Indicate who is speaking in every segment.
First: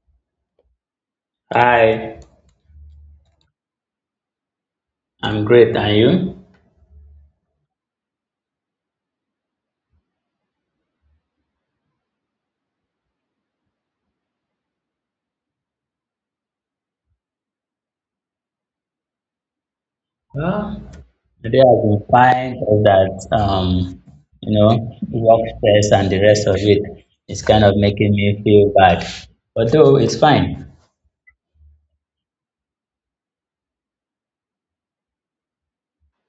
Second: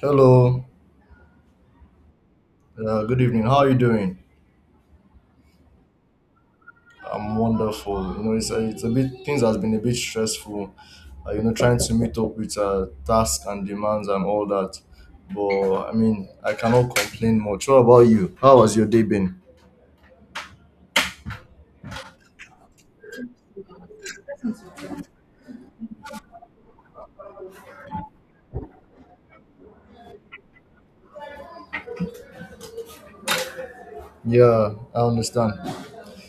Speaker 1: Hello,
Speaker 2: Hi,
Speaker 1: good evening. How are you doing?
Speaker 2: I'm great. And you?
Speaker 1: I'm wonderful. You know, it's a bit things has been a bit stressful. You know, trying to meet up with tasks and demands and all that. But I mean, I cannot complain much. What about you? How has your day been?
Speaker 2: Huh? Today I've been fine. All that, work stress and the rest of it is kind of making me feel bad. Although it's fine.
Speaker 1: Yeah, I understand.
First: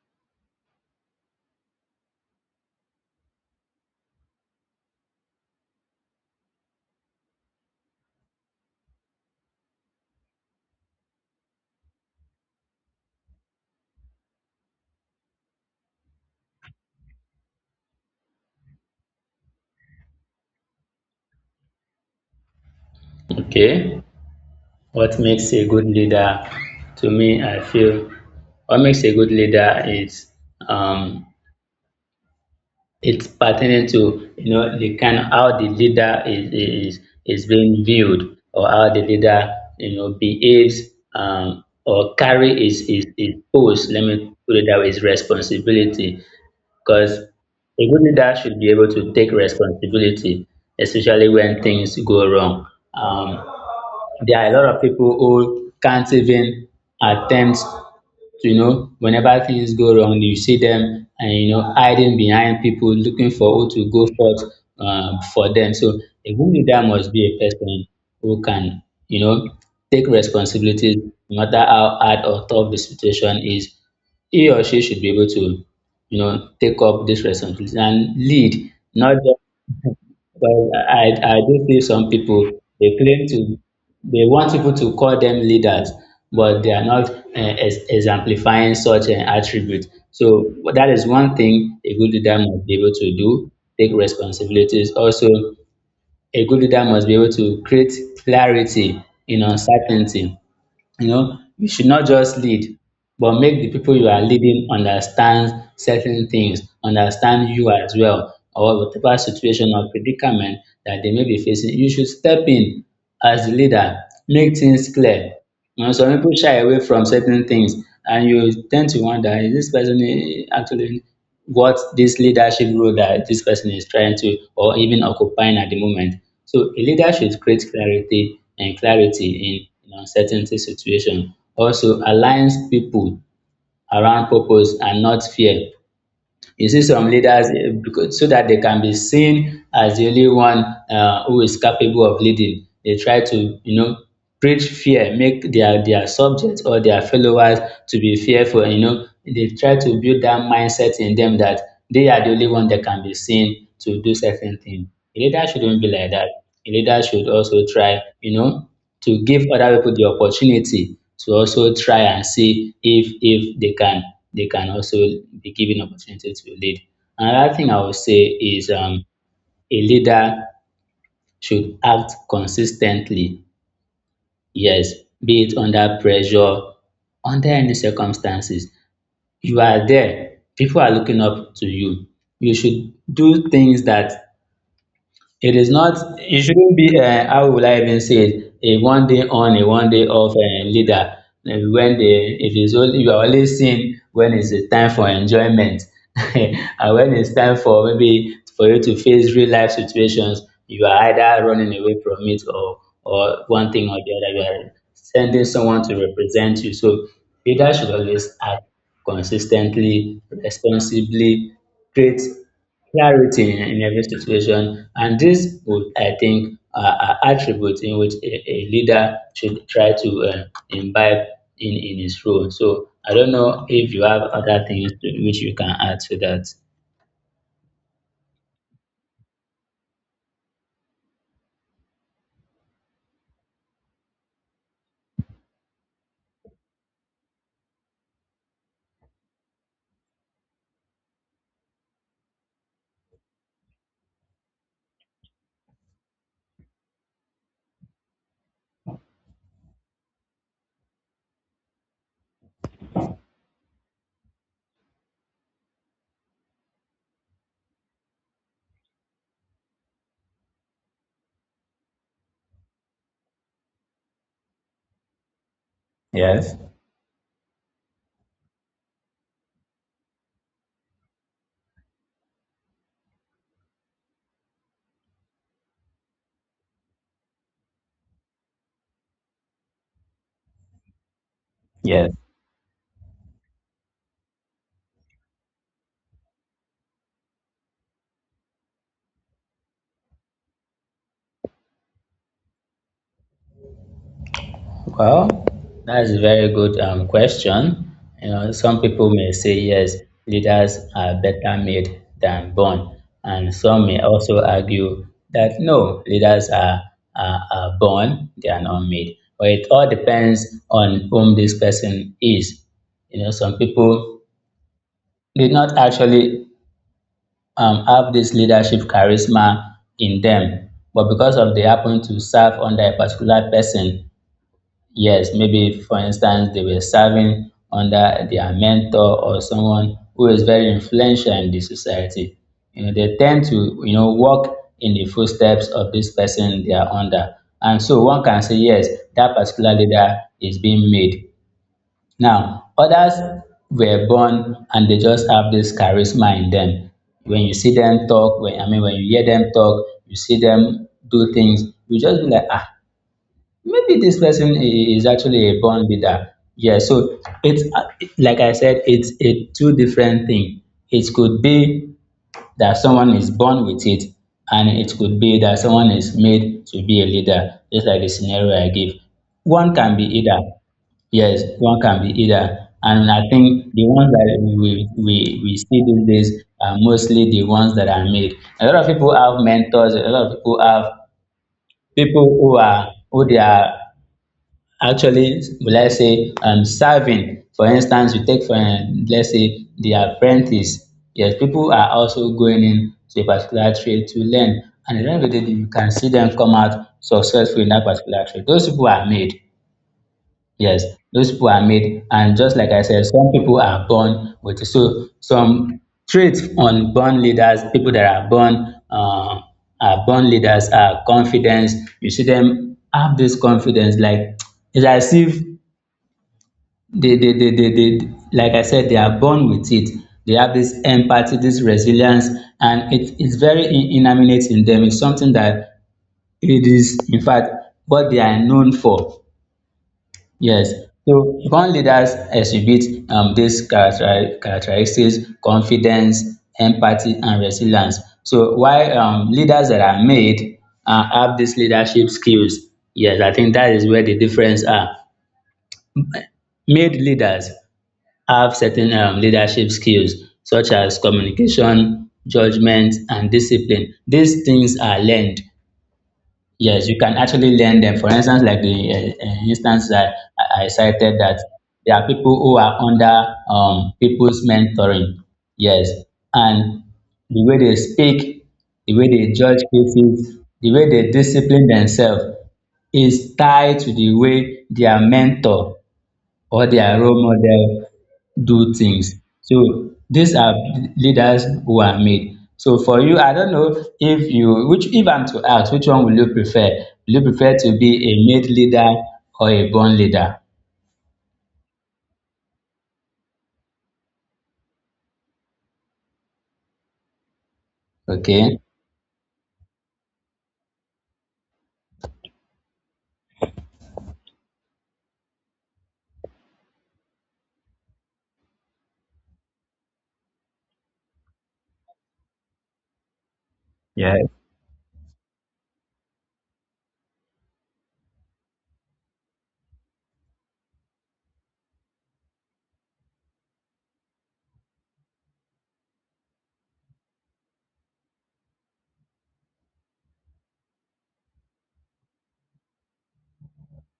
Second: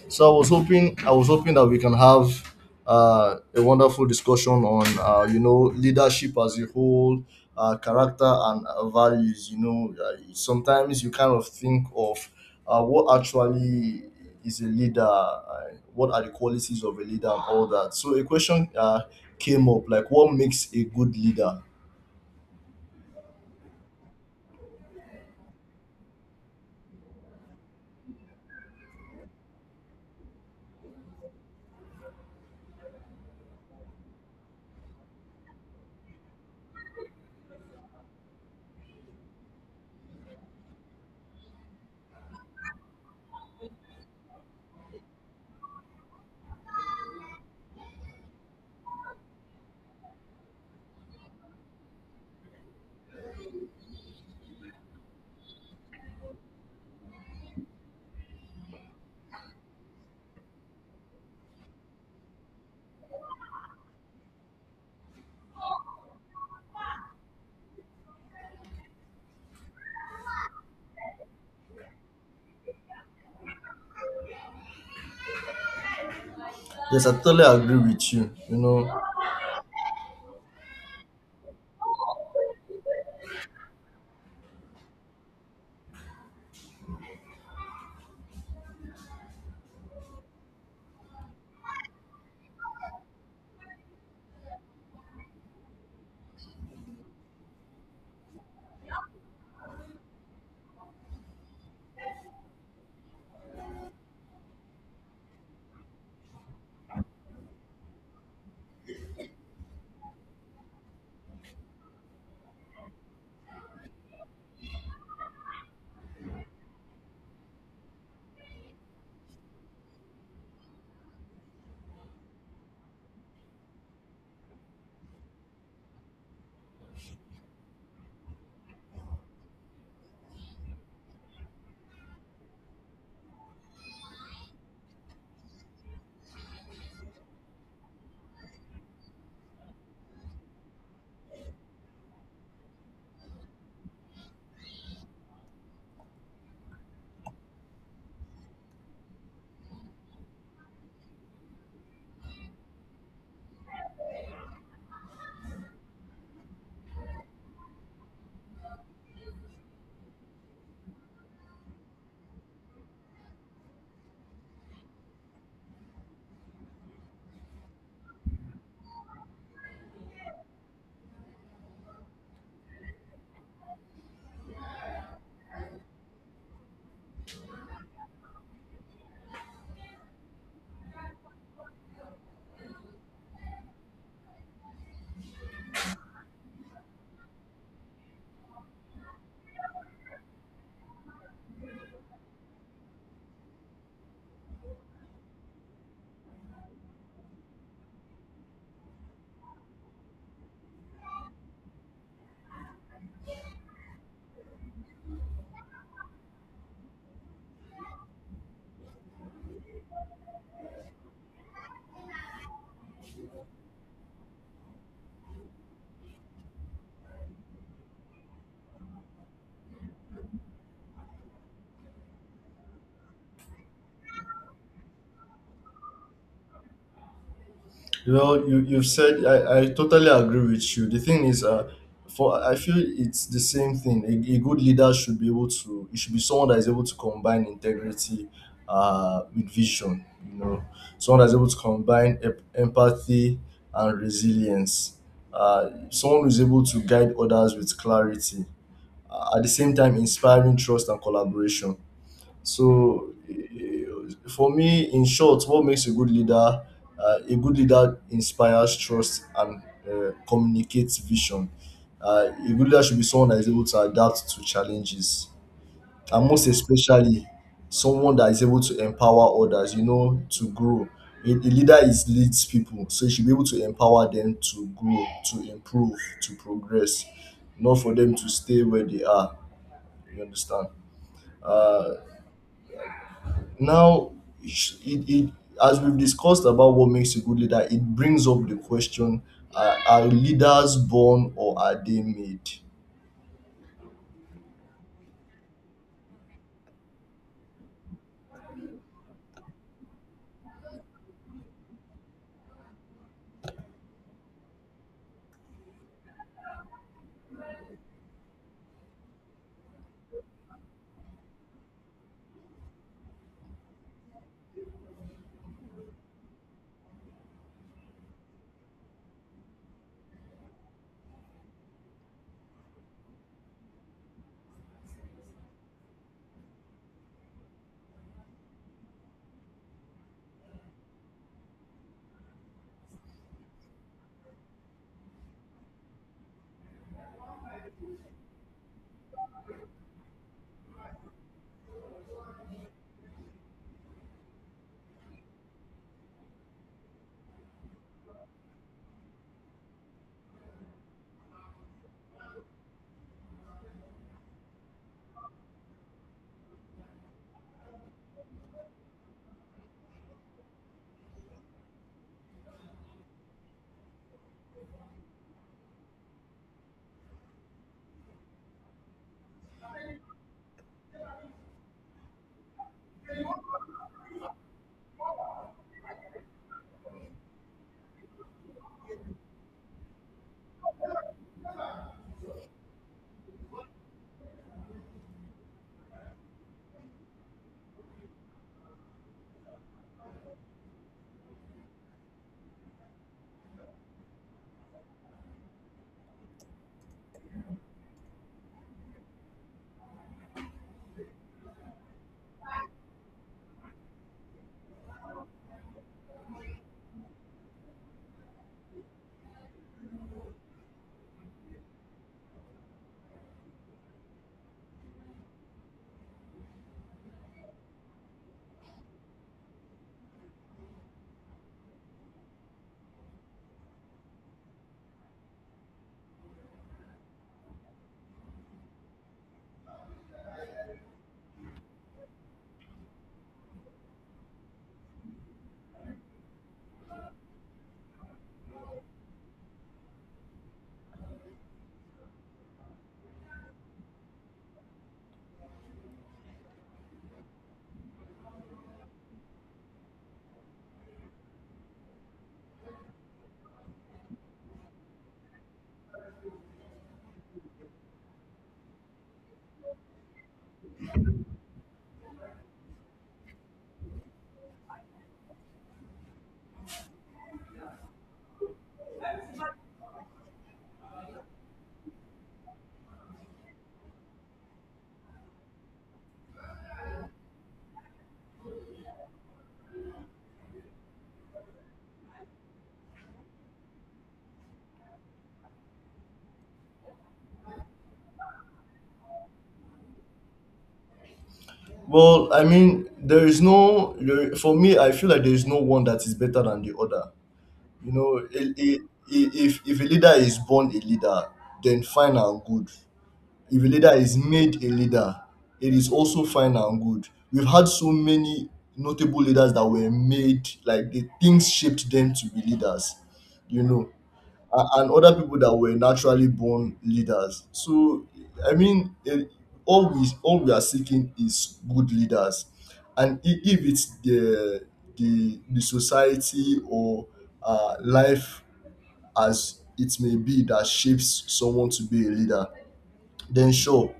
Speaker 1: So I was hoping that we can have a wonderful discussion on you know, leadership as a whole, character and values. You know, sometimes you kind of think of what actually is a leader, what are the qualities of a leader, and all that. So a question came up like, what makes a good leader?
Speaker 2: Okay. What makes a good leader to me, I feel, what makes a good leader is um, it's pertaining to, you know, the kind how the leader is being viewed, or how the leader, you know, behaves, or carry his post. Let me put it that way: his responsibility. Because a good leader should be able to take responsibility, especially when things go wrong. Um, there are a lot of people who can't even attempt, you know, whenever things go wrong, you see them, and, you know, hiding behind people, looking for who to go forth for them. So a good leader must be a person who can, you know, take responsibilities, no matter how hard or tough the situation is. He or she should be able to, you know, take up
Speaker 1: Yes, I
Speaker 2: this
Speaker 1: totally agree
Speaker 2: responsibility
Speaker 1: with
Speaker 2: and
Speaker 1: you.
Speaker 2: lead,
Speaker 1: You know,
Speaker 2: not just. Well, I do see some people, they claim to they want people to call them leaders, but they are not exemplifying such an attribute. So that is one thing a good leader must be able to do, take responsibilities. Also, a good leader must be able to create clarity in uncertainty. You know, you should not just lead, but make the people you are leading understand certain things, understand you as well, or whatever situation or predicament that they may be facing. You should step in as the leader, make things clear. You know, some people shy away from certain things, and you tend to wonder, is this person actually? What this leadership role that this person is trying to or even occupying at the moment. So a leader should create clarity and clarity in an uncertainty situation. Also aligns people around purpose and not fear. You see some leaders because so that they can be seen as the only one who is capable of leading. They try to, you know, preach fear, make their subjects or their followers to be fearful. You know, they try to build that mindset in them that they are the only one that can be seen to do certain things. A leader shouldn't be like that. A leader should also try, you know, to give other people the opportunity to also try and see if they can also be given opportunity to lead. Another thing I would say is, a leader should act consistently. Yes, be it under pressure, under any circumstances. You are there. People are looking up to you. You should do things that. It is not, it shouldn't be, how will I even say it, a one day on, a one day off leader. And when they, if it's only, you are only seen when it's a time for enjoyment. And when it's time for maybe for you to face real life situations, you are either running away from it, or one thing or the other, you are sending someone to represent you. So leaders should always act consistently, responsibly, create clarity in every situation, and this would, I think, are attributes in which a leader should try to imbibe in his role. So I don't know if you have other things to which you can add to that.
Speaker 1: well, you've said, I totally agree with you. The thing is, for I feel it's the same thing. A good leader should be able to. It should be someone that is able to combine integrity, with vision. You know, someone that's able to combine empathy and resilience. Someone who's able to guide others with clarity. At the same time, inspiring trust and collaboration. So for me, in short, what makes a good leader? A good leader inspires trust and communicates vision. A good leader should be someone that is able to adapt to challenges, and most especially, someone that is able to empower others. You know, to grow. A leader is leads people, so you should be able to empower them to grow, to improve, to progress, not for them to stay where they are. You understand? Uh, Now, it, it, as we've discussed about what makes a good leader, it brings up the question: are leaders born or are they made?
Speaker 2: Well, that's a very good question. You know, some people may say yes, leaders are better made than born, and some may also argue that no, leaders are born, they are not made. But it all depends on whom this person is. You know, some people did not actually have this leadership charisma in them, but because of they happen to serve under a particular person. Yes, maybe for instance, they were serving under their mentor or someone who is very influential in the society. You know, they tend to, you know, walk in the footsteps of this person they are under. And so one can say, yes, that particular leader is being made. Now, others were born and they just have this charisma in them. When you see them talk, when I mean when you hear them talk, you see them do things, you just be like, ah, maybe this person is actually a born leader. Yeah, so it's like I said, it's a two different thing. It could be that someone is born with it, and it could be that someone is made to be a leader, just like the scenario I gave. One can be either. Yes, one can be either. And I think the ones that we see these days are mostly the ones that are made. A lot of people have mentors, a lot of people have people who are who they are. Actually, let's say, serving, for instance, you take for let's say the apprentice. Yes, people are also going in to a particular trade to learn, and at the end of the day, you can see them come out successful in that particular trade. Those people are made. Yes, those people are made, and just like I said, some people are born with it. So some traits on born leaders, people that are born. Are born leaders are confidence. You see them have this confidence, like it's as if they like I said, they are born with it. They have this empathy, this resilience, and it's very inanimate in them. It's something that it is, in fact, what they are known for. Yes. So born leaders exhibit, these character- characteristics, confidence, empathy, and resilience. So while, leaders that are made have these leadership skills, yes, I think that is where the difference are. Made leaders have certain, leadership skills such as communication, judgment, and discipline. These things are learned. Yes, you can actually learn them. For instance, like the instance that I cited, that there are people who are under, people's mentoring. Yes, and the way they speak, the way they judge cases, the way they discipline themselves is tied to the way their mentor or their role model do things. So these are leaders who are made. So for you, I don't know if you, which if I'm to ask, which one will you prefer? Will you prefer to be a made leader or a born leader?
Speaker 1: Well, I mean, there is no there, for me, I feel like there is no one that is better than the other. You know,
Speaker 2: Okay.
Speaker 1: if a leader is born a leader, then fine and good. If a leader is made a leader, it is also fine and good. We've had so many notable leaders that were made, like the things shaped them to be leaders, you know,
Speaker 2: Yeah.
Speaker 1: and other people that were naturally born leaders. So, I mean, it, all we are seeking is good leaders, and if it's the society or life as it may be that shapes someone to be a leader, then sure,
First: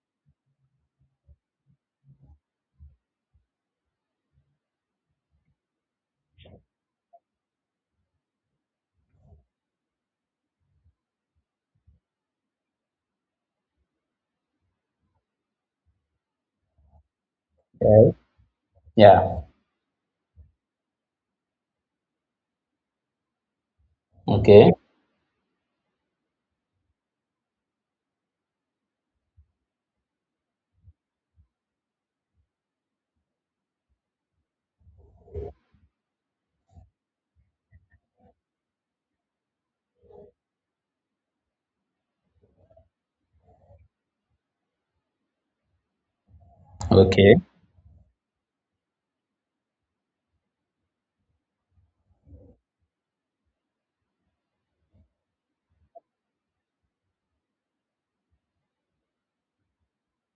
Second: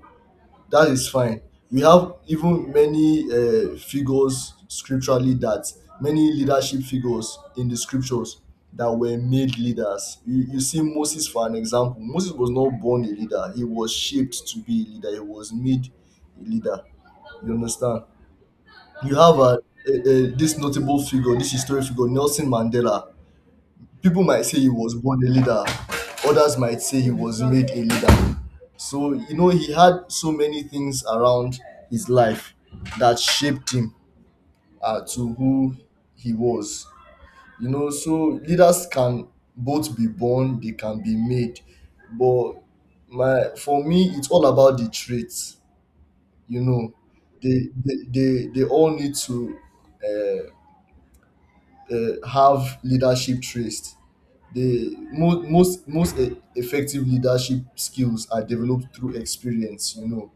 Speaker 1: that is fine. We have even many figures scripturally that many leadership figures in the scriptures that were made leaders. You see Moses for an example. Moses was not born a leader. He was shaped to be a leader. He was made a leader. You understand?
Speaker 2: Yeah.
Speaker 1: You have
Speaker 2: Yeah.
Speaker 1: a this notable figure, this historic figure, Nelson Mandela. People might say he
Speaker 2: Okay.
Speaker 1: was born a leader, others might say he was made a leader. So, you know, he had so many things around his life that shaped him to who he was. You know, so leaders can both be born, they can be made. But my for me, it's all about the traits. You know,
Speaker 2: Okay.
Speaker 1: they all need to uh, have leadership traits. The most effective leadership skills are developed through experience, you know,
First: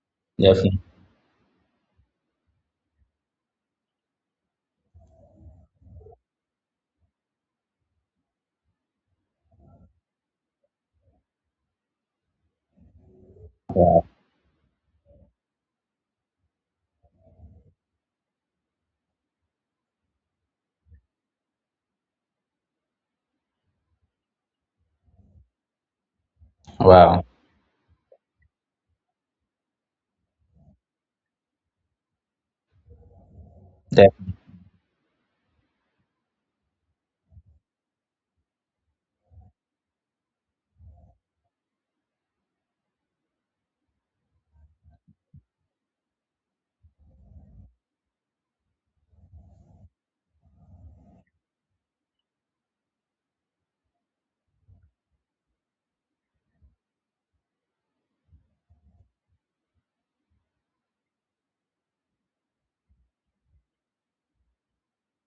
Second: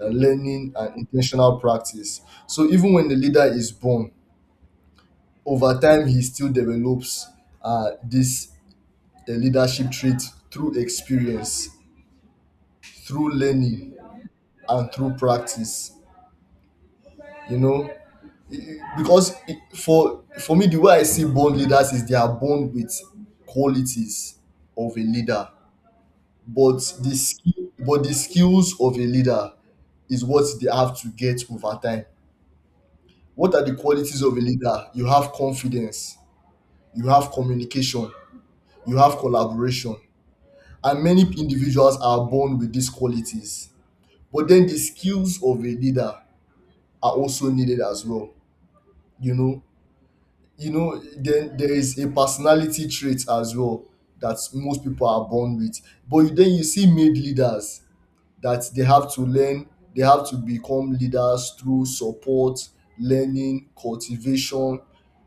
Speaker 1: learning
Speaker 2: Definitely.
Speaker 1: and intentional practice. So even when the leader is born, over time he still develops this leadership trait through experience, through learning, and through practice, you know. E- e- because e- For me, the way I see born leaders is they are born with qualities of a leader, but
Speaker 2: Wow.
Speaker 1: the skills of a leader is what they have to get over time. What are the qualities
Speaker 2: Def-
Speaker 1: of a leader? You have confidence, you have communication, you have collaboration, and many individuals are born with these qualities. But then the skills of a leader are also needed as well. You know, you know, then there is a personality trait as well that most people are born with. But then you see made leaders that they have to learn, they have to become leaders through support, learning, cultivation.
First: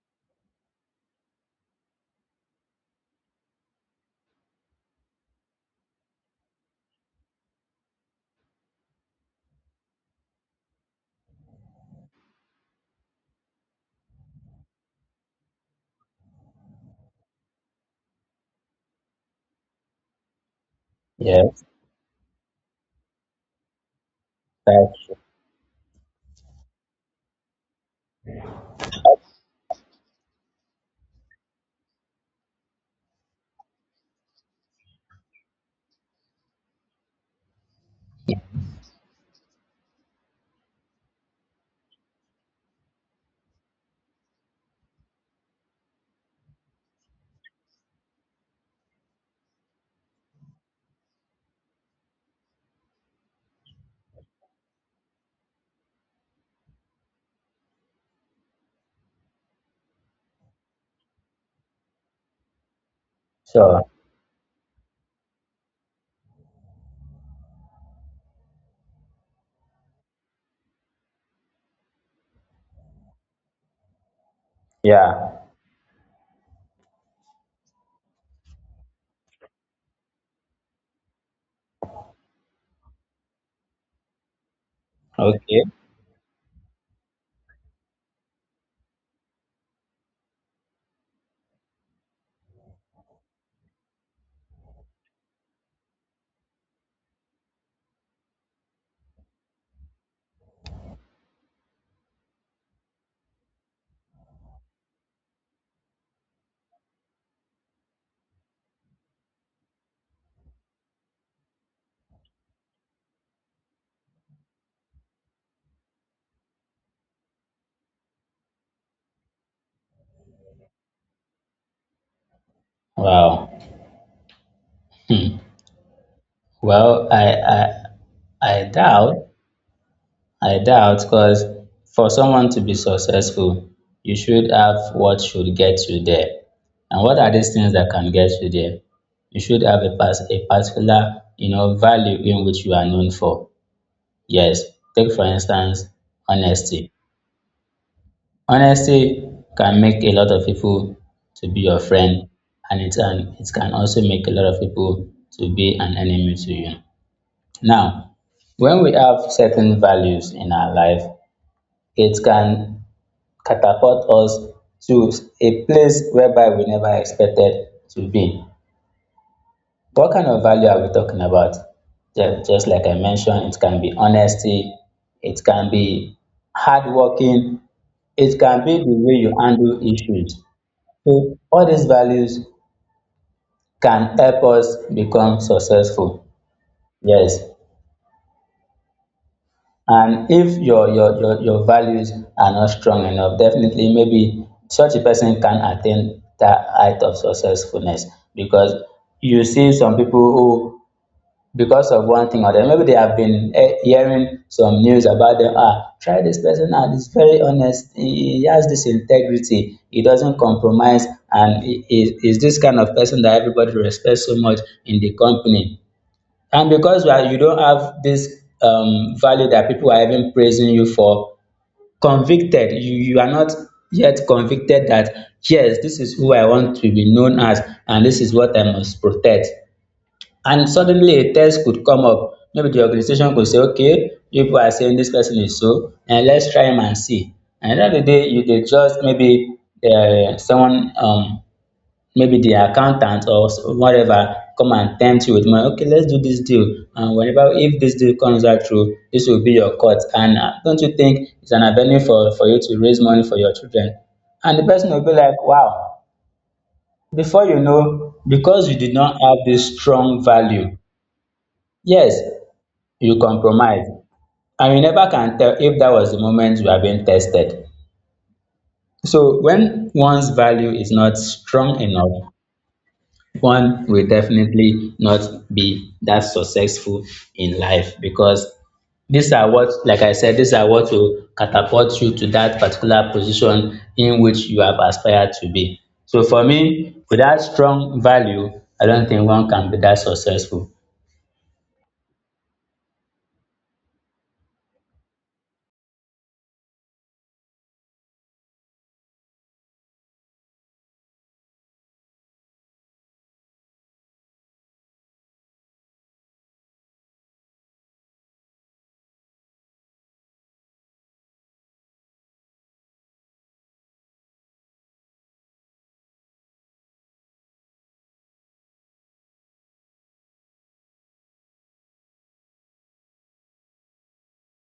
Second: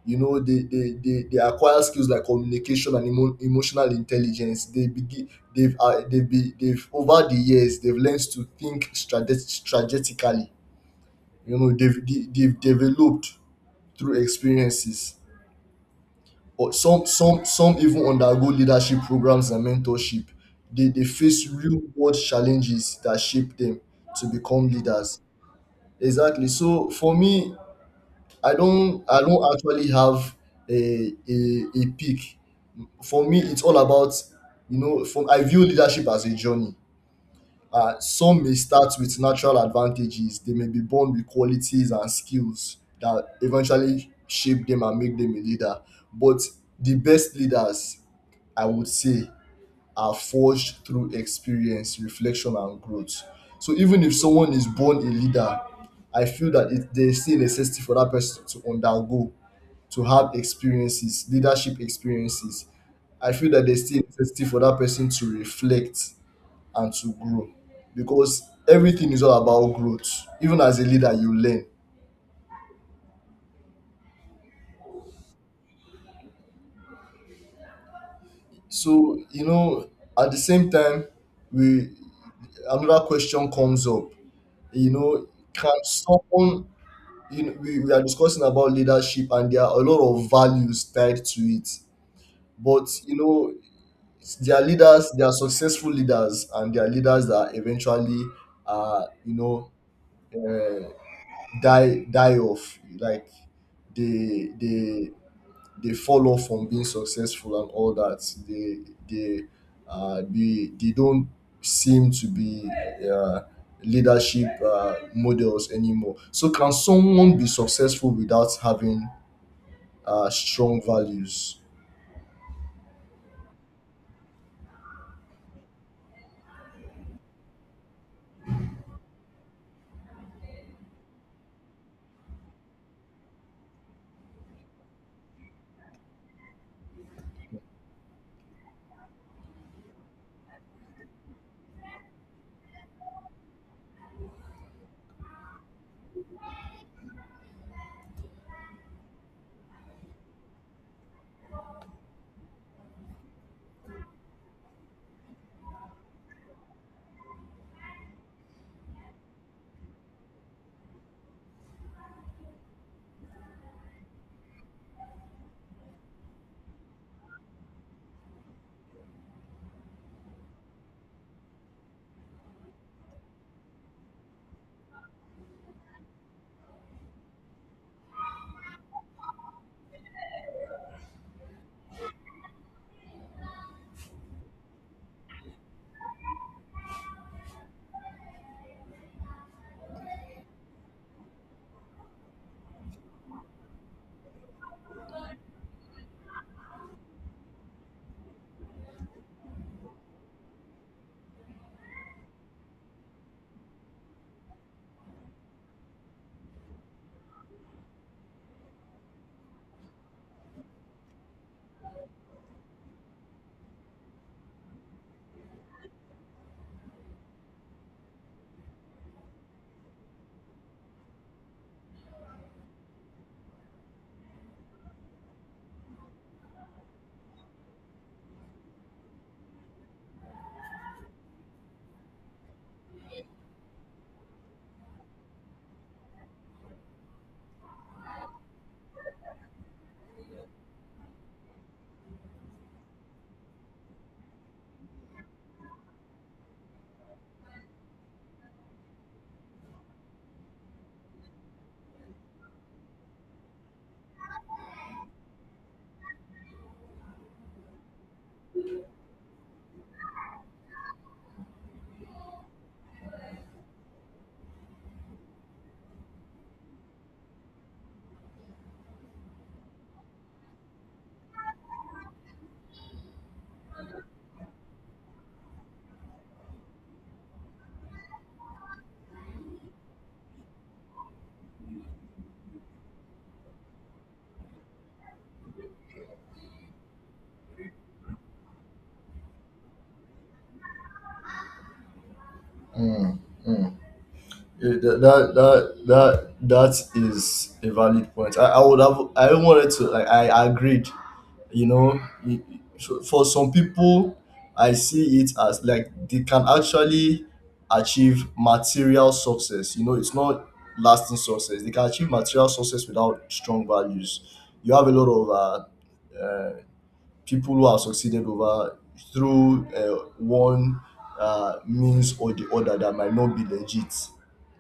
Speaker 1: You know, they acquire skills like communication and emotional intelligence. They begin they've, be, they've Over the years they've learned to think strategically. You know, they've developed through experiences, or some even undergo leadership programs and mentorship. They face
Speaker 2: yes.
Speaker 1: real world challenges that shape them to become
Speaker 2: That's true.
Speaker 1: leaders. Exactly. So for me, I don't actually have a peak. For me, it's all about, you know, from I view leadership as a journey. Some may start with natural advantages. They may be born with qualities and skills that eventually shape them and make them a leader. But the best leaders, I would say, are forged through experience, reflection, and growth. So even if someone is born a leader, I feel that there is still necessity for that person to undergo, to have experiences, leadership experiences. I feel that there's
Speaker 2: So
Speaker 1: still necessity for that person to reflect and to grow, because everything is all about growth. Even as a leader, you learn.
Speaker 2: yeah.
Speaker 1: So, you know, at the same time, we another question comes up. You know,
Speaker 2: Okay.
Speaker 1: can someone you know, we are discussing about leadership and there are a lot of values tied to it. But you know, there are leaders, there are successful leaders, and there are leaders that eventually uh you know uh, die die off. Like they they they fall off from being successful and all that. they they they don't seem to be uh, leadership models anymore. So can someone be successful without having strong values?
Speaker 2: Wow. Hmm. Well, I doubt, I doubt because for someone to be successful, you should have what should get you there. And what are these things that can get you there? You should have a, a particular, you know, value in which you are known for. Yes. Take for instance, honesty. Honesty can make a lot of people to be your friend, and it can also make a lot of people to be an enemy to you. Now, when we have certain values in our life, it can catapult us to a place whereby we never expected to be. What kind of value are we talking about? Just like I mentioned, it can be honesty, it can be hardworking, it can be the way you handle issues. So all these values can help us become successful. Yes, and if your values are not strong enough, definitely maybe such a person can attain that height of successfulness, because you see some people who, because of one thing or the other, maybe they have been, hearing some news about them, ah, try this person out, he's very honest, he has this integrity, he doesn't compromise, and he is this kind of person that everybody respects so much in the company. And because you are, you don't have this, value that people are even praising you for, convicted, you are not yet convicted that, yes, this is who I want to be known as, and this is what I must protect. And suddenly a test could come up. Maybe the organization could say, okay, people are saying this person is so, and let's try him and see. And at the end of the day, you, they just maybe someone maybe the accountant or whatever come and tempt you with money. Okay, let's do this deal, and whenever if this deal comes out through, this will be your cut. And don't you think it's an avenue for you to raise money for your children? And the person will be like, wow. Before you know, because you did not have this strong value. Yes, you compromise, and you never can tell if that was the moment you are being tested. So when one's value is not strong enough, one will definitely not be that successful in life, because these are what, like I said, these are what will catapult you to that particular position in which you have aspired to be. So for me, without strong value, I don't think one can be that successful.
Speaker 1: Yeah, that is a valid point. I would have, I wanted to, like, I agreed, you know. For some people, I see it as like they can actually achieve material success. You know, it's not lasting success. They can achieve material success without strong values. You have a lot of people who have succeeded over through one means or the other that might not be legit,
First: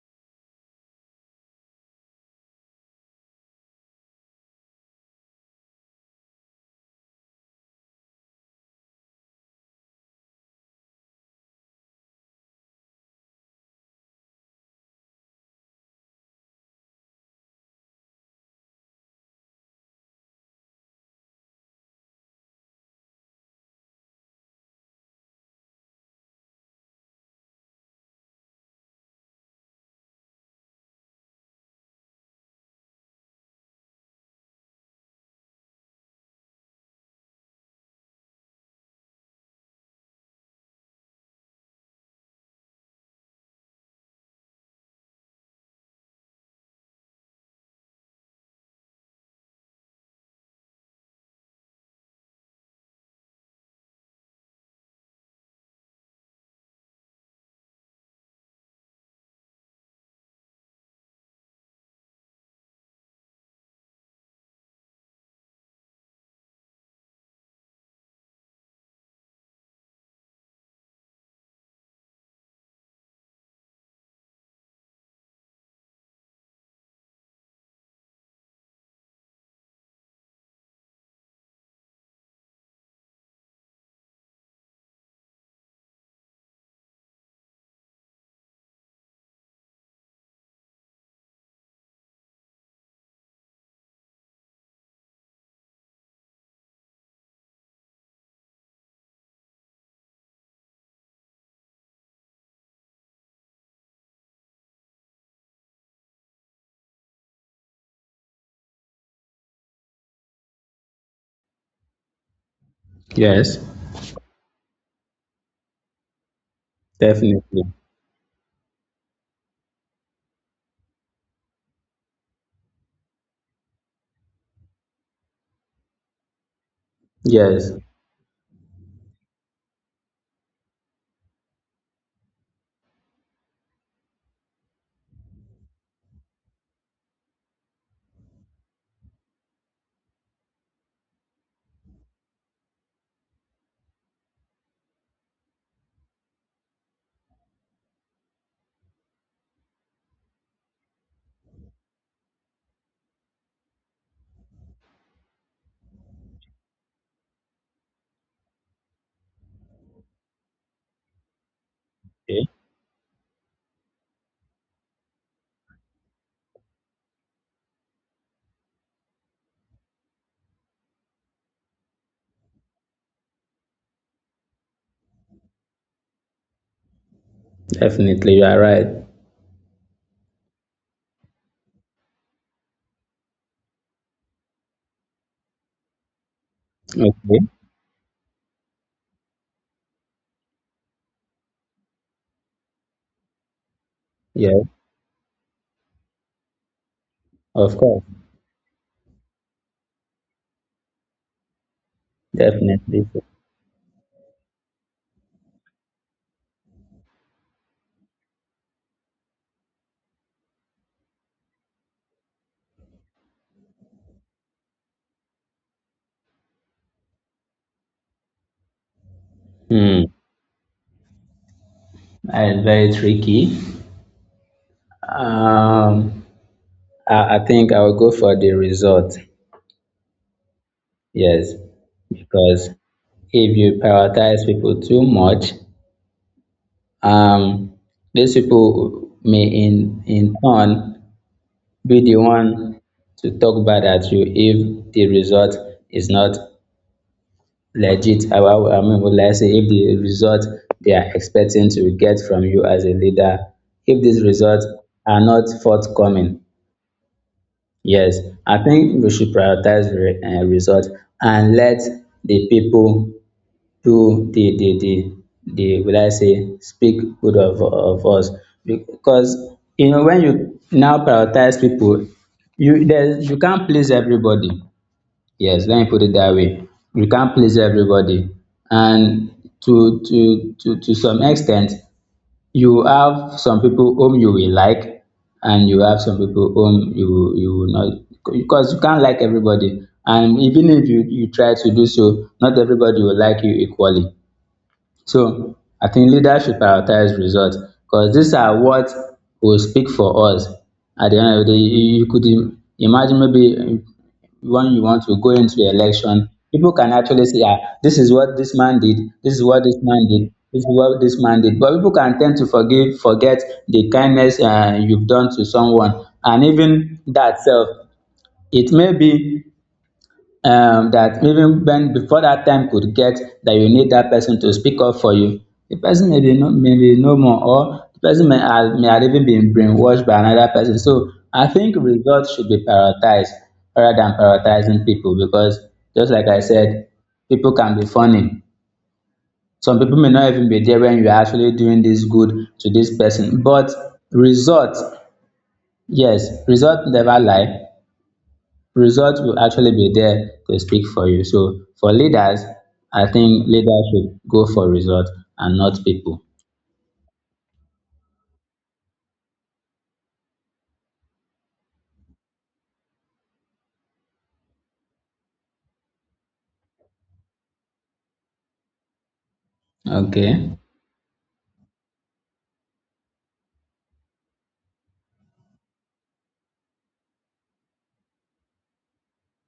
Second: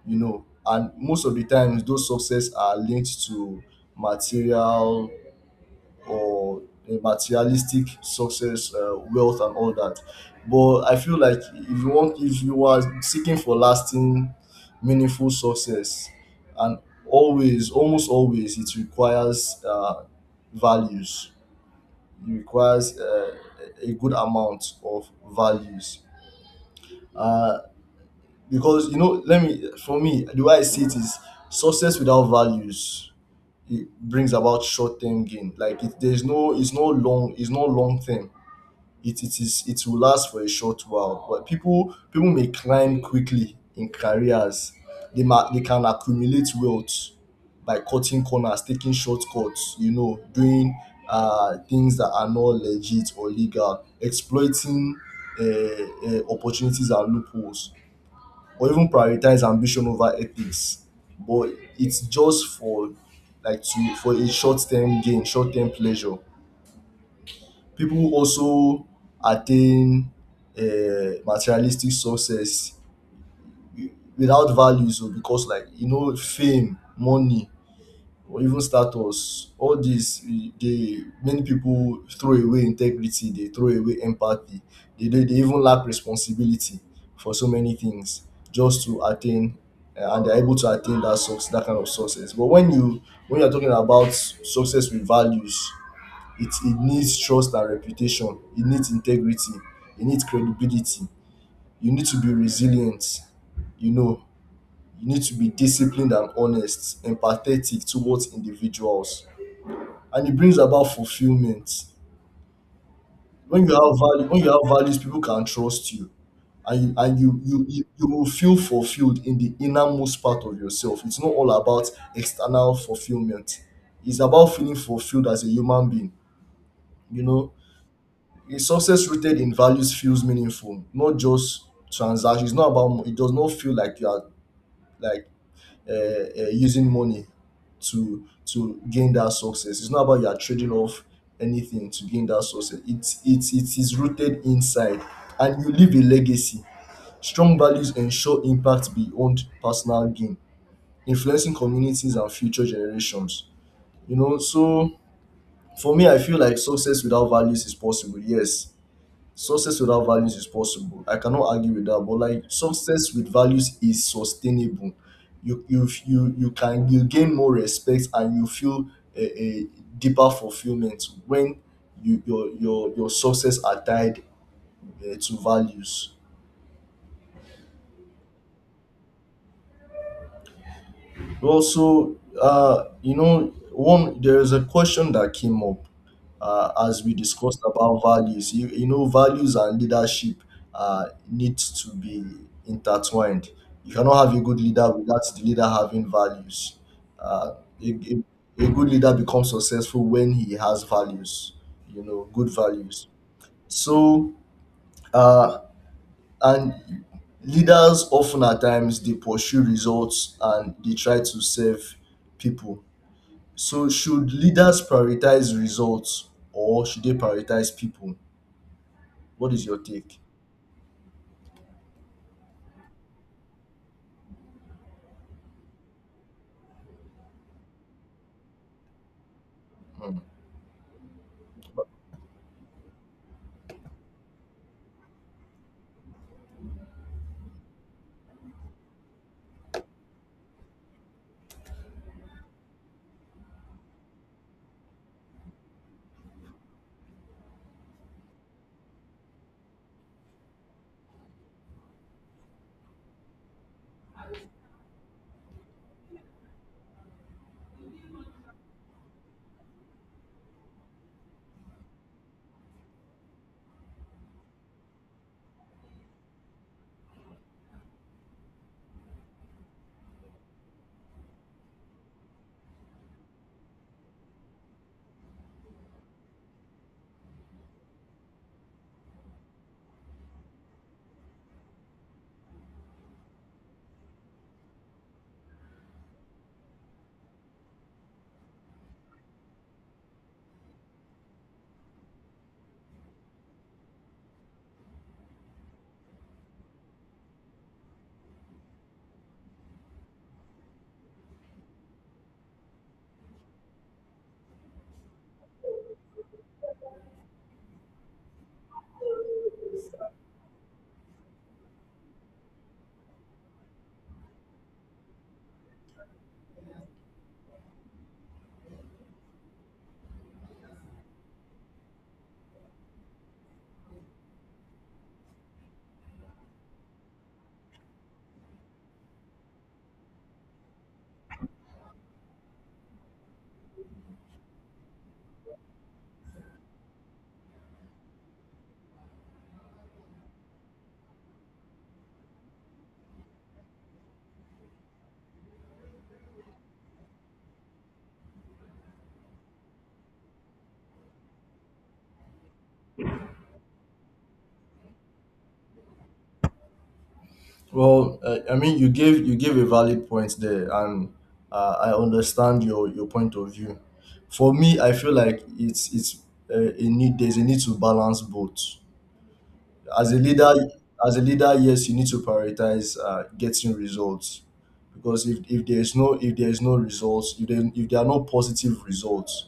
Speaker 1: you know. And most of the times those success are linked to material or a materialistic success, wealth and all that. But I feel like if you are seeking for lasting, meaningful success, and always, almost always, it requires values. It requires a good amount of values. Uh, because, you know, let me for me, the way I see it is success without values, it brings about short term gain. Like it's no long term. It will last for a short while, but people may climb quickly in careers, they can accumulate wealth by cutting corners, taking shortcuts, you know, doing things that are not legit or legal, exploiting opportunities and loopholes, or even prioritize ambition over ethics. But it's just for like to for a short-term gain, short-term pleasure. People also attain materialistic success wi- without values. O, because, like you know, fame, money, or even status, all dis e dey many people throw away integrity, dey throw away empathy, dey even lack responsibility for so many things just to attain and they are able to attain that kind of success. But when you are talking about success with values, it needs trust and reputation, it needs integrity, it needs credibility. You need to be resilient, you know, you need to be disciplined and honest, empathetic towards individuals. And it brings about fulfillment.
Speaker 2: Yes.
Speaker 1: When you have values, people can trust you, and
Speaker 2: Definitely.
Speaker 1: you will feel fulfilled in the innermost part of yourself. It's not all about external fulfillment, it's about feeling fulfilled as a human being, you know.
Speaker 2: Yes.
Speaker 1: A success rooted in values feels meaningful, not just transactions. It's not about it does not feel like you are, like, using money to gain that success. It's not about you are trading off anything to gain that success. It is rooted inside. And you leave a legacy. Strong values ensure impact beyond personal gain, influencing communities and future generations, you know. So for me, I feel like success without values is possible, yes. Success without values is possible. I cannot argue with that. But like,
Speaker 2: Okay.
Speaker 1: success with values is sustainable. You can, you gain more respect and you feel a deeper fulfillment when your success are tied to values.
Speaker 2: Definitely, you are right.
Speaker 1: Well, so you know, one there is a question that came up as we
Speaker 2: Okay.
Speaker 1: discussed about values. You know, values and leadership need to be intertwined. You cannot have a good
Speaker 2: Yeah,
Speaker 1: leader without the leader having values. Uh,
Speaker 2: of
Speaker 1: a,
Speaker 2: course.
Speaker 1: a, a good leader becomes successful when he has values. You know, good
Speaker 2: Definitely.
Speaker 1: values. So uh, and leaders often at times they pursue results and they try to serve people. So should leaders prioritize results or should they prioritize people? What is your
Speaker 2: Hmm,
Speaker 1: take?
Speaker 2: that is very tricky. um I think I will go for the result. Yes, because if you prioritize people too much, um, these people may in turn be the one to talk bad at you if the result is not legit. I mean, would I say if the result they are expecting to get from you as a leader, if these results are not forthcoming, yes, I think we should prioritize the results and let the people do the will I say speak good of us, because you know, when you now prioritize people, you there you can't please everybody. Yes, let me put it that way. You can't please everybody, and to some extent you have some people whom you will like, and you have some people whom you will not, because you can't like everybody, and even if you try to do so, not everybody will like you equally. So I think leaders should prioritize results, because these are what will speak for us. At the end of the day, you could imagine maybe when you want to go into election, people can actually say, ah, this is what this man did, this is what this man did, this is what this man did. But people can tend to forgive, forget the kindness you've done to someone. And even that self, it may be that even when before that time could get that you need that person to speak up for you. The person may be no more, or the person may have even been brainwashed by another person. So I think results should be prioritized rather than prioritizing people, because just like I said, people can be funny. Some people may not even be there when you're actually doing this good to this person. But results, yes, results never lie. Result will actually be there to speak for you. So for leaders, I think leaders should go for result and not people.
Speaker 1: Well, I mean, you gave a valid point there, and I understand your point of view. For me, I feel like it's a need. There's a need to balance both. As a leader,
Speaker 2: Okay.
Speaker 1: as a leader, yes, you need to prioritize getting results, because if there is no, if there is no results, if there are no positive results,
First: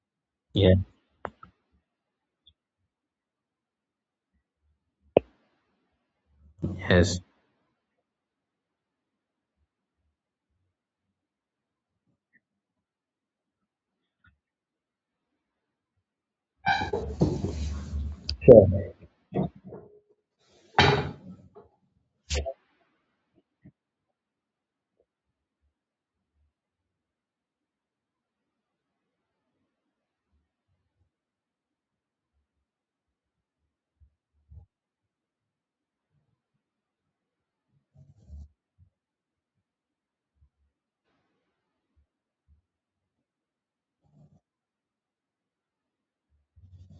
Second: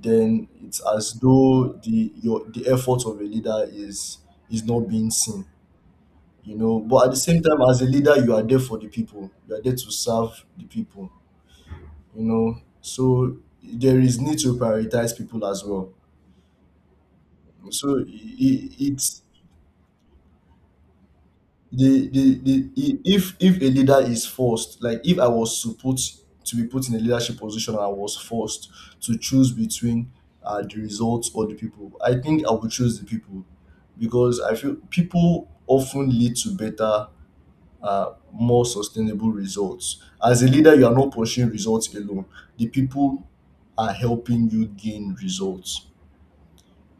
Speaker 1: then
Speaker 2: Yeah.
Speaker 1: it's as though the effort of a leader is not being seen, you know. But at the
Speaker 2: Yes.
Speaker 1: same time, as a leader, you are there for the people, you are there to serve the people, you know. So there is need to prioritize people as well. So it, it's the I- if a leader is forced, like if I was supposed to be put in a leadership position and I was forced to choose between the results or the people, I think I would choose the people, because I feel people often lead to better, more sustainable results. As a leader, you are not pursuing results alone. The people are helping you gain results.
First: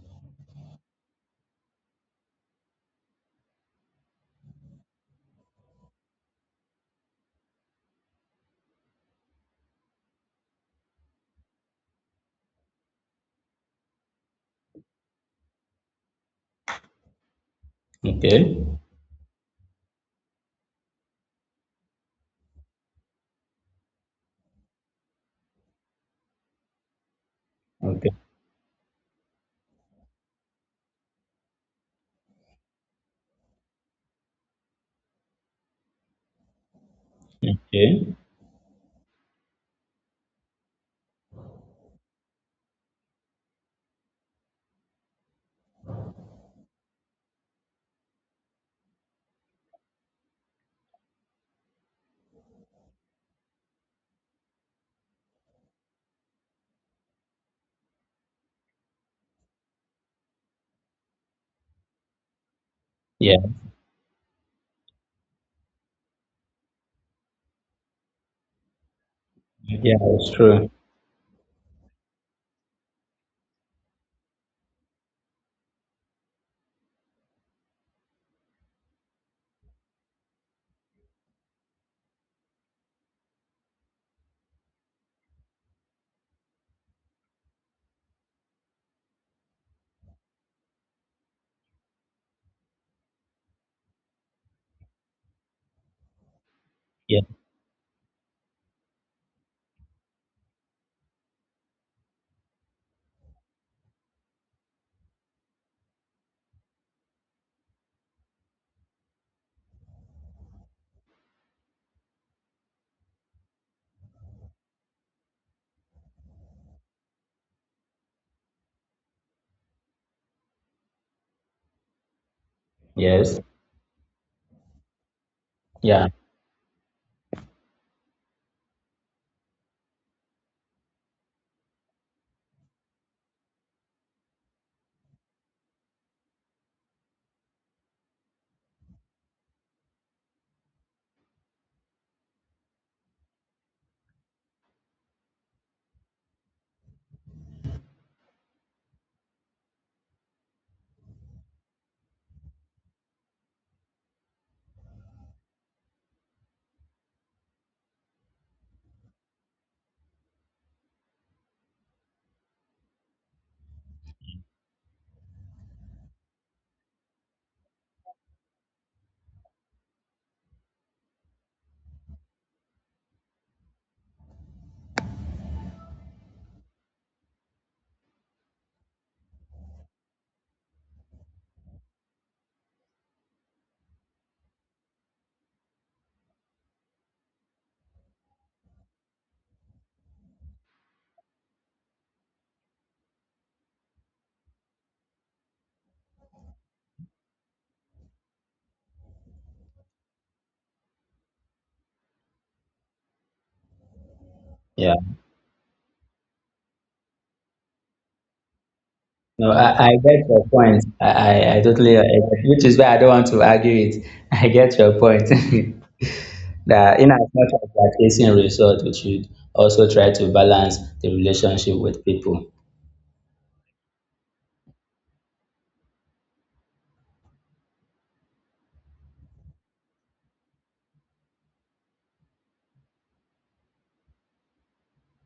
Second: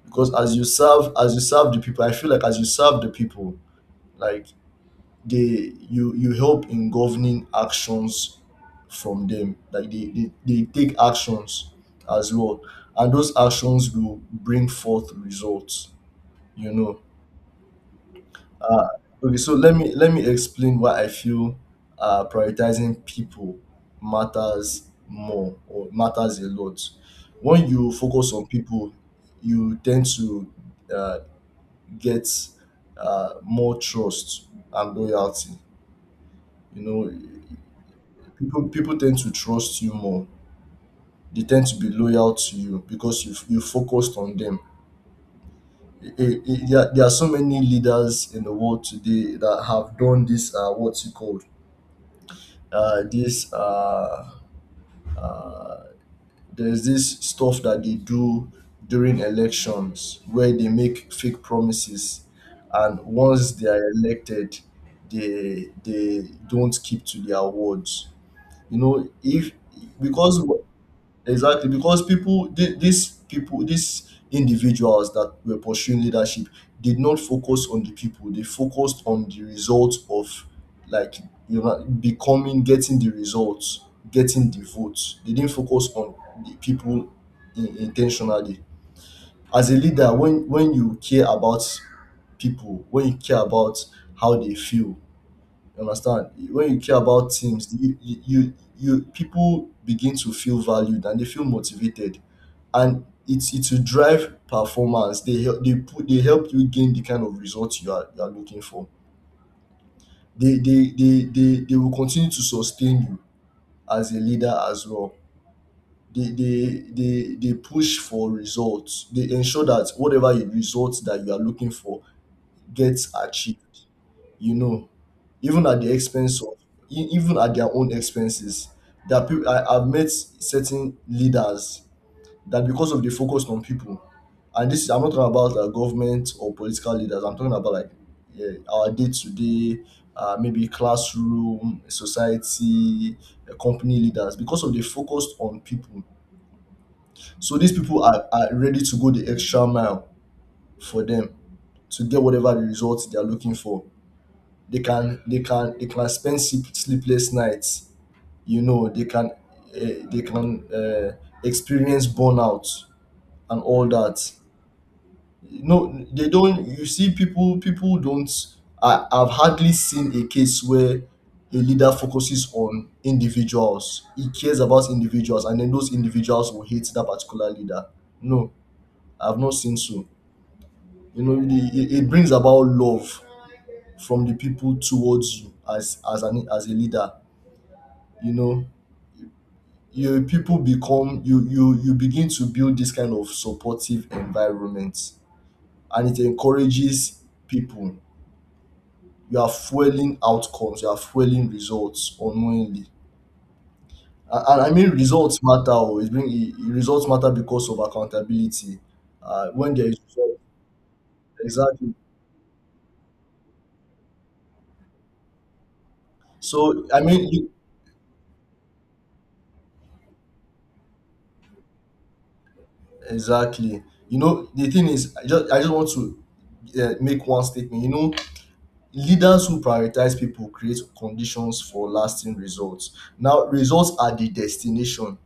Speaker 1: Because as you serve the people, I feel like as you serve the people, like, they you you help in governing actions from them. Like they take actions as well, and those actions will bring forth results, you know.
Speaker 2: Okay.
Speaker 1: uh, okay, so let me explain why I feel prioritizing people matters more, or matters a lot. When you
Speaker 2: Okay.
Speaker 1: focus on people, you tend to uh, get more trust and loyalty, you know.
Speaker 2: Okay.
Speaker 1: People tend to trust you more. They tend to be loyal to you because you focused on them. There are so many leaders in the world today that have done this, what's it called, this, there's this stuff that they do during elections where they make fake promises. And
Speaker 2: Yeah.
Speaker 1: once they are elected, they don't keep to their words, you know. If,
Speaker 2: Yeah, it's
Speaker 1: because,
Speaker 2: true.
Speaker 1: exactly, because these people, these individuals that were pursuing leadership did not focus on the people. They focused on the results of, like, you know, becoming, getting the results, getting the votes. They didn't focus on the people, intentionally. As a leader, when you care about people, when you care about how they feel, you understand? When you care
Speaker 2: Yeah.
Speaker 1: about teams, you people begin to feel valued and they feel motivated, and it will drive performance. They help they put they help you gain the kind of results you are looking for. They will continue to sustain you as a leader as well. They, they they push for results. They ensure that whatever results that you are looking for gets
Speaker 2: Yes.
Speaker 1: achieved. You know, even at the
Speaker 2: Yeah.
Speaker 1: expense of, e- even at their own expenses. There are people, I've met certain leaders that, because of the focus on people, and this is, I'm not talking about government or political leaders, I'm talking about like, yeah, our day to day, maybe classroom, society, company leaders. Because of the focus on people, so these people are ready to go the extra mile for them, to get whatever the results they are looking for. They can spend sleep, sleepless nights, you know. They can they can experience burnout and all that. No, they don't. You see, people don't. I've hardly seen a case where a leader focuses on individuals, he cares about individuals, and then those individuals will hate that particular leader. No, I've not seen so. You know, it, it brings about love from the people towards you as an as a leader, you know. You people become you you you begin to build this kind of supportive environment, and it encourages people. You are fueling outcomes, you are fueling results unknowingly. And I mean,
Speaker 2: Yeah.
Speaker 1: results matter. Oh, it bring it- it- results matter because of accountability.
Speaker 2: No,
Speaker 1: When there
Speaker 2: I
Speaker 1: is,
Speaker 2: get your point. I
Speaker 1: exactly.
Speaker 2: totally agree, which is why I don't want to argue it. I get your point.
Speaker 1: So I
Speaker 2: That in as
Speaker 1: mean you,
Speaker 2: much as we are chasing result, we should also try to balance the relationship with people.
Speaker 1: exactly, you know, the thing is, I just want to make one statement, you know. Leaders who prioritize people create conditions for lasting results. Now results are the destination,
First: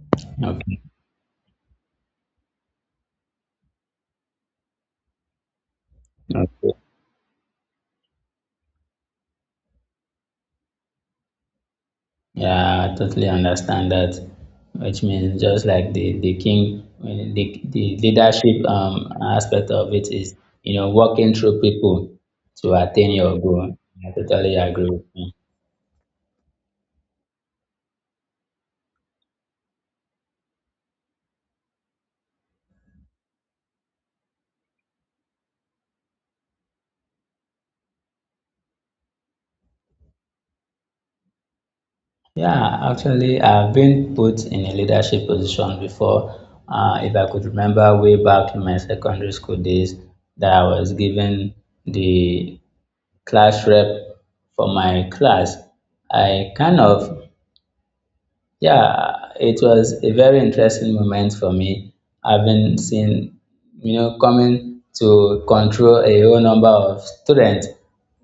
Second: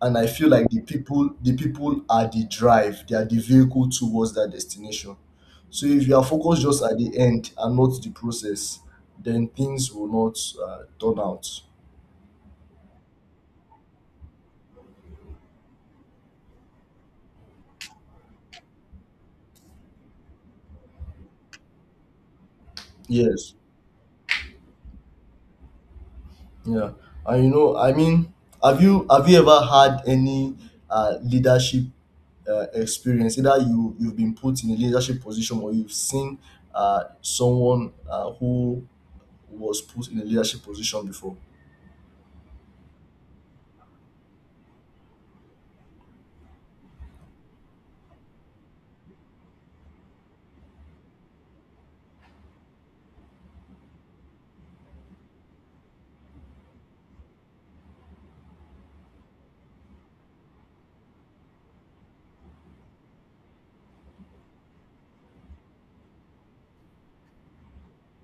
Speaker 1: and I feel like the
Speaker 2: Okay.
Speaker 1: people the people are the drive, they are the vehicle towards that destination. So if you are focused
Speaker 2: Okay.
Speaker 1: just at the end and not the process, then things will not turn out.
Speaker 2: Yeah, I totally understand that. Which means just like the king, the leadership aspect of it is, you know, working through people to attain your
Speaker 1: Yes.
Speaker 2: goal. I totally agree with you.
Speaker 1: Yeah, and you know, I mean, have you ever had any leadership experience? Either you've been put in a leadership position, or you've seen someone who was put in a leadership position before.
Speaker 2: Yeah, actually, I've been put in a leadership position before. If I could remember way back in my secondary school days, that I was given the class rep for my class. I kind of. Yeah, it was a very interesting moment for me, having seen, you know, coming to control a whole number of students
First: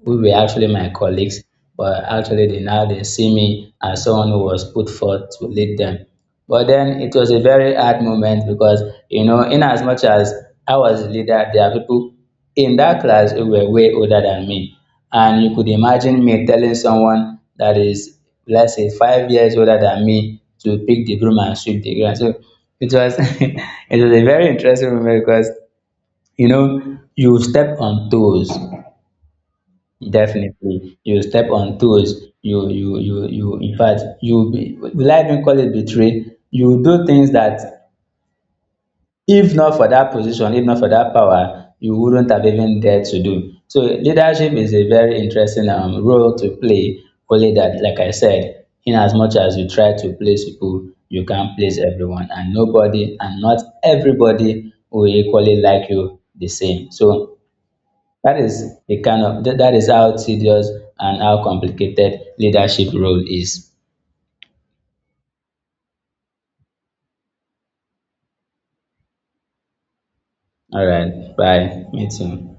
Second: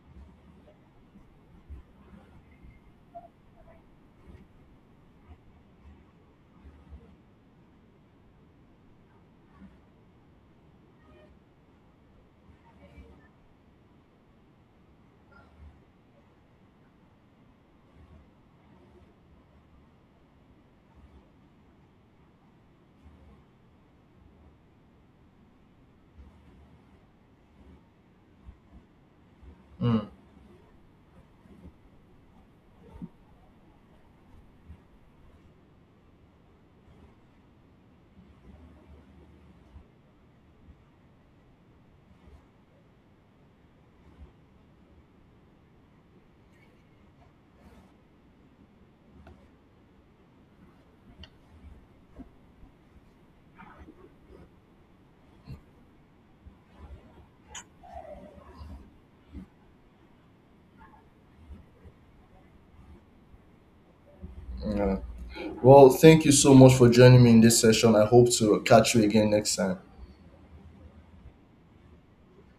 Speaker 2: who were actually my colleagues, but actually they now they see me as someone who was put forth to lead them. But then it was a very hard moment because, you know, in as much as I was the leader, there are people in that class who were way older than me. And you could imagine me telling someone that is, let's say, 5 years older than me to pick the broom and sweep the ground. So it was it was a very interesting moment because, you know, you step on toes.
Speaker 1: Mm,
Speaker 2: Definitely. You step on toes. You in fact you be, will I even call it betray? You do things that if not for that position, if not for that power, you wouldn't have even dared to do so. Leadership is a very interesting role to play, only that like I said, in as much as you try to please people, you can't please everyone and nobody, and not everybody will equally like you the same. So that is the kind of that is how tedious and how complicated leadership role is.
Speaker 1: yeah. Well, thank you so much for joining me in this session. I hope to catch you again next time.
Speaker 2: All right, bye, me too.